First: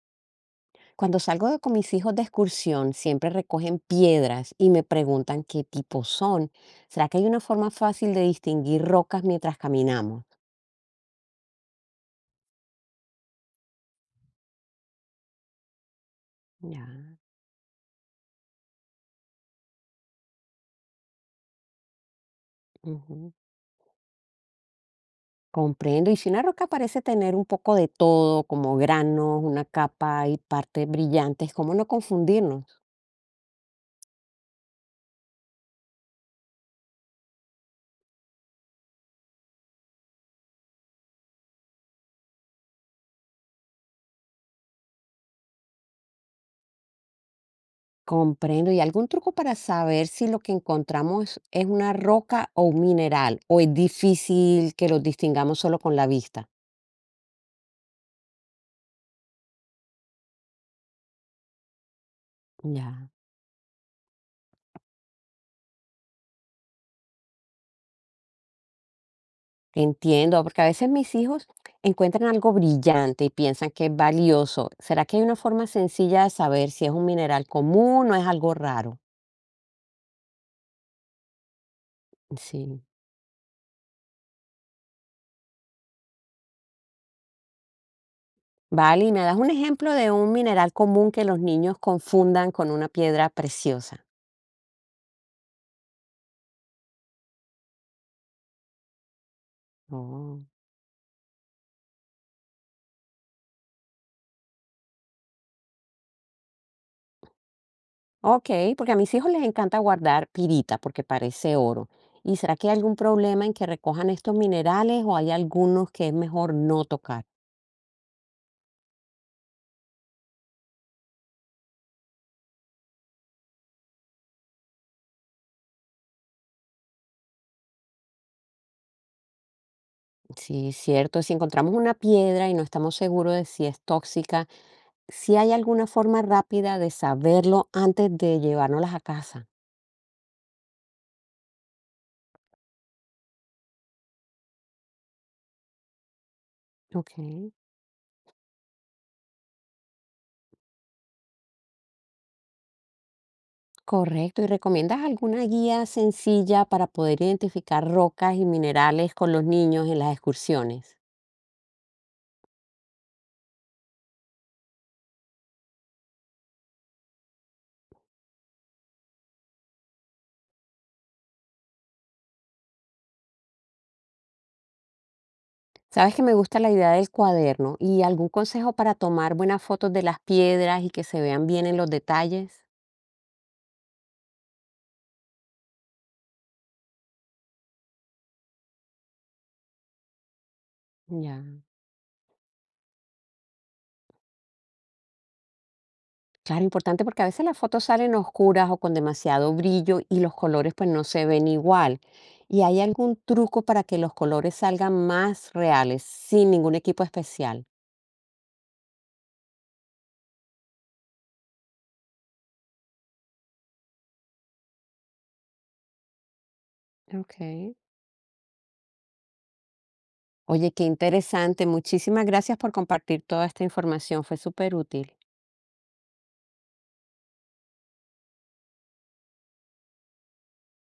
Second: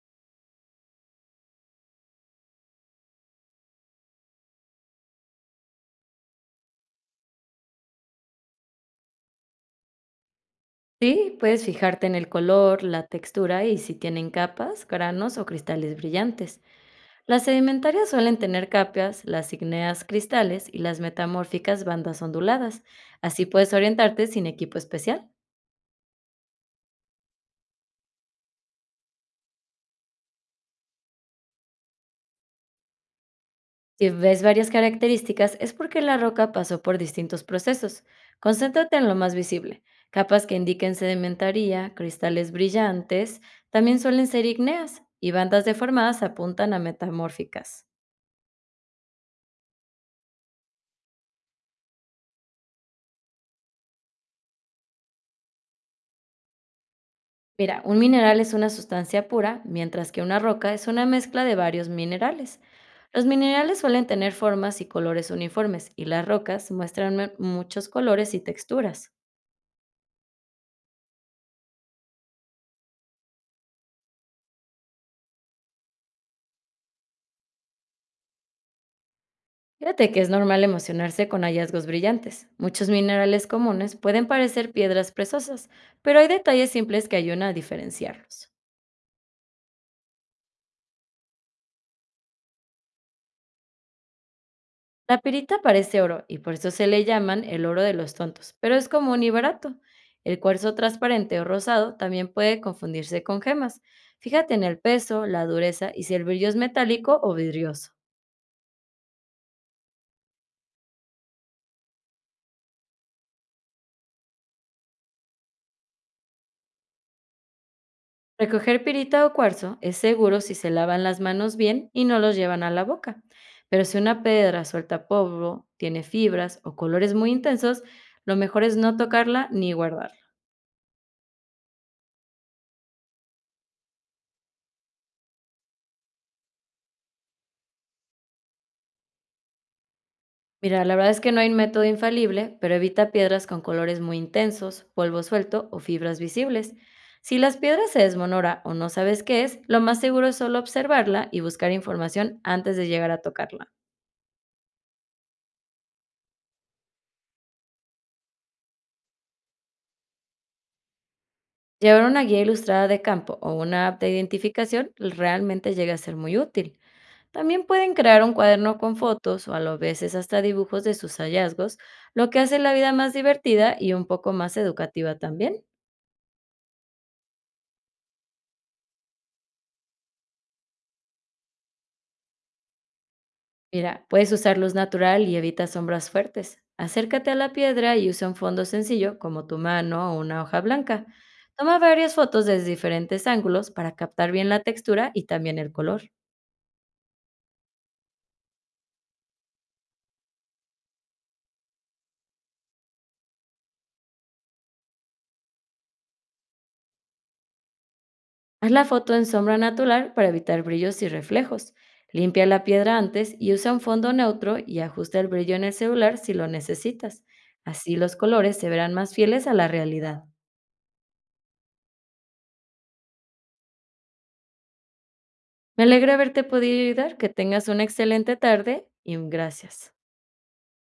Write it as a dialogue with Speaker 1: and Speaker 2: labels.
Speaker 1: Cuando con mis hijos de excursión, siempre recogen piedras y me preguntan qué tipo son. ¿Será que hay una forma fácil de distinguir rocas mientras caminamos?
Speaker 2: Sí, puedes fijarte en el color, la textura y si tienen capas, granos o cristales brillantes.
Speaker 1: Ya,
Speaker 2: Las sedimentarias suelen tener capas, las ígneas cristales y las metamórficas bandas onduladas.
Speaker 1: ujú.
Speaker 2: Así puedes orientarte sin equipo especial.
Speaker 1: Comprendo. Y si una roca parece tener un poco de todo, como granos, una capa y partes brillantes, ¿cómo no confundirnos?
Speaker 2: Si ves varias características es porque la roca pasó por distintos procesos. Concéntrate en lo más visible. Capas que indiquen sedimentaría, cristales brillantes, también suelen ser ígneas y bandas deformadas apuntan a metamórficas.
Speaker 1: Comprendo. ¿Y algún truco para saber si lo que encontramos es una roca o un mineral? ¿O es difícil que los distingamos solo con la vista?
Speaker 2: Mira, un mineral es una sustancia pura, mientras que una roca es una mezcla de varios minerales.
Speaker 1: Ya.
Speaker 2: Los minerales suelen tener formas y colores uniformes, y las rocas muestran muchos colores y texturas.
Speaker 1: Entiendo, porque a veces mis hijos encuentran algo brillante y piensan que es valioso. ¿Será que hay una forma sencilla de saber si es un mineral común o es algo raro?
Speaker 2: Fíjate que es normal emocionarse con hallazgos brillantes.
Speaker 1: Sí.
Speaker 2: Muchos minerales comunes pueden parecer piedras preciosas, pero hay detalles simples que ayudan a diferenciarlos.
Speaker 1: Vale, y me das un ejemplo de un mineral común que los niños confundan con una piedra preciosa.
Speaker 2: La pirita parece oro y por eso se le llaman el oro de los tontos, pero es común y barato. El
Speaker 1: Oh.
Speaker 2: cuarzo transparente o rosado también puede confundirse con gemas. Fíjate en el peso, la dureza y si el brillo es metálico o vidrioso.
Speaker 1: Ok, porque a mis hijos les encanta guardar pirita porque parece oro. ¿Y será que hay algún problema en que recojan estos minerales o hay algunos que es mejor no tocar?
Speaker 2: Recoger pirita o cuarzo es seguro si se lavan las manos bien y no los llevan a la boca. Pero si una piedra suelta polvo, tiene fibras o colores muy intensos, lo mejor es no tocarla ni guardarla.
Speaker 1: Sí, cierto. Si encontramos una piedra y no estamos seguros de si es tóxica, si hay alguna forma rápida de saberlo antes de llevárnoslas a casa.
Speaker 2: Mira, la verdad es que no hay un método infalible, pero evita piedras con colores muy intensos, polvo suelto o fibras visibles.
Speaker 1: Ok.
Speaker 2: Si las piedras se desmonora o no sabes qué es, lo más seguro es solo observarla y buscar información antes de llegar a tocarla.
Speaker 1: Correcto. ¿Y recomiendas alguna guía sencilla para poder identificar rocas y minerales con los niños en las excursiones?
Speaker 2: Llevar una guía ilustrada de campo o una app de identificación realmente llega a ser muy útil. También pueden crear un cuaderno con fotos o a lo veces hasta dibujos de sus hallazgos, lo que hace la vida más divertida y un poco más educativa también.
Speaker 1: Sabes que me gusta la idea del cuaderno y algún consejo para tomar buenas fotos de las piedras y que se vean bien en los detalles.
Speaker 2: Mira, puedes usar luz natural y evita sombras fuertes. Acércate a la piedra y usa un fondo sencillo como tu mano o una hoja blanca.
Speaker 1: Ya.
Speaker 2: Toma varias fotos desde diferentes ángulos para captar bien la textura y también el color.
Speaker 1: Claro, importante porque a veces las fotos salen oscuras o con demasiado brillo y los colores pues no se ven igual. ¿Y hay algún truco para que los colores salgan más reales sin ningún equipo especial?
Speaker 2: Haz la foto en sombra natural para evitar brillos y reflejos. Limpia la piedra antes y usa un fondo neutro y ajusta el brillo en el celular si lo necesitas.
Speaker 1: Ok.
Speaker 2: Así los colores se verán más fieles a la realidad.
Speaker 1: Oye, qué interesante. Muchísimas gracias por compartir toda esta información. Fue súper útil.
Speaker 2: Me alegra haberte podido ayudar, que tengas una excelente tarde y un gracias.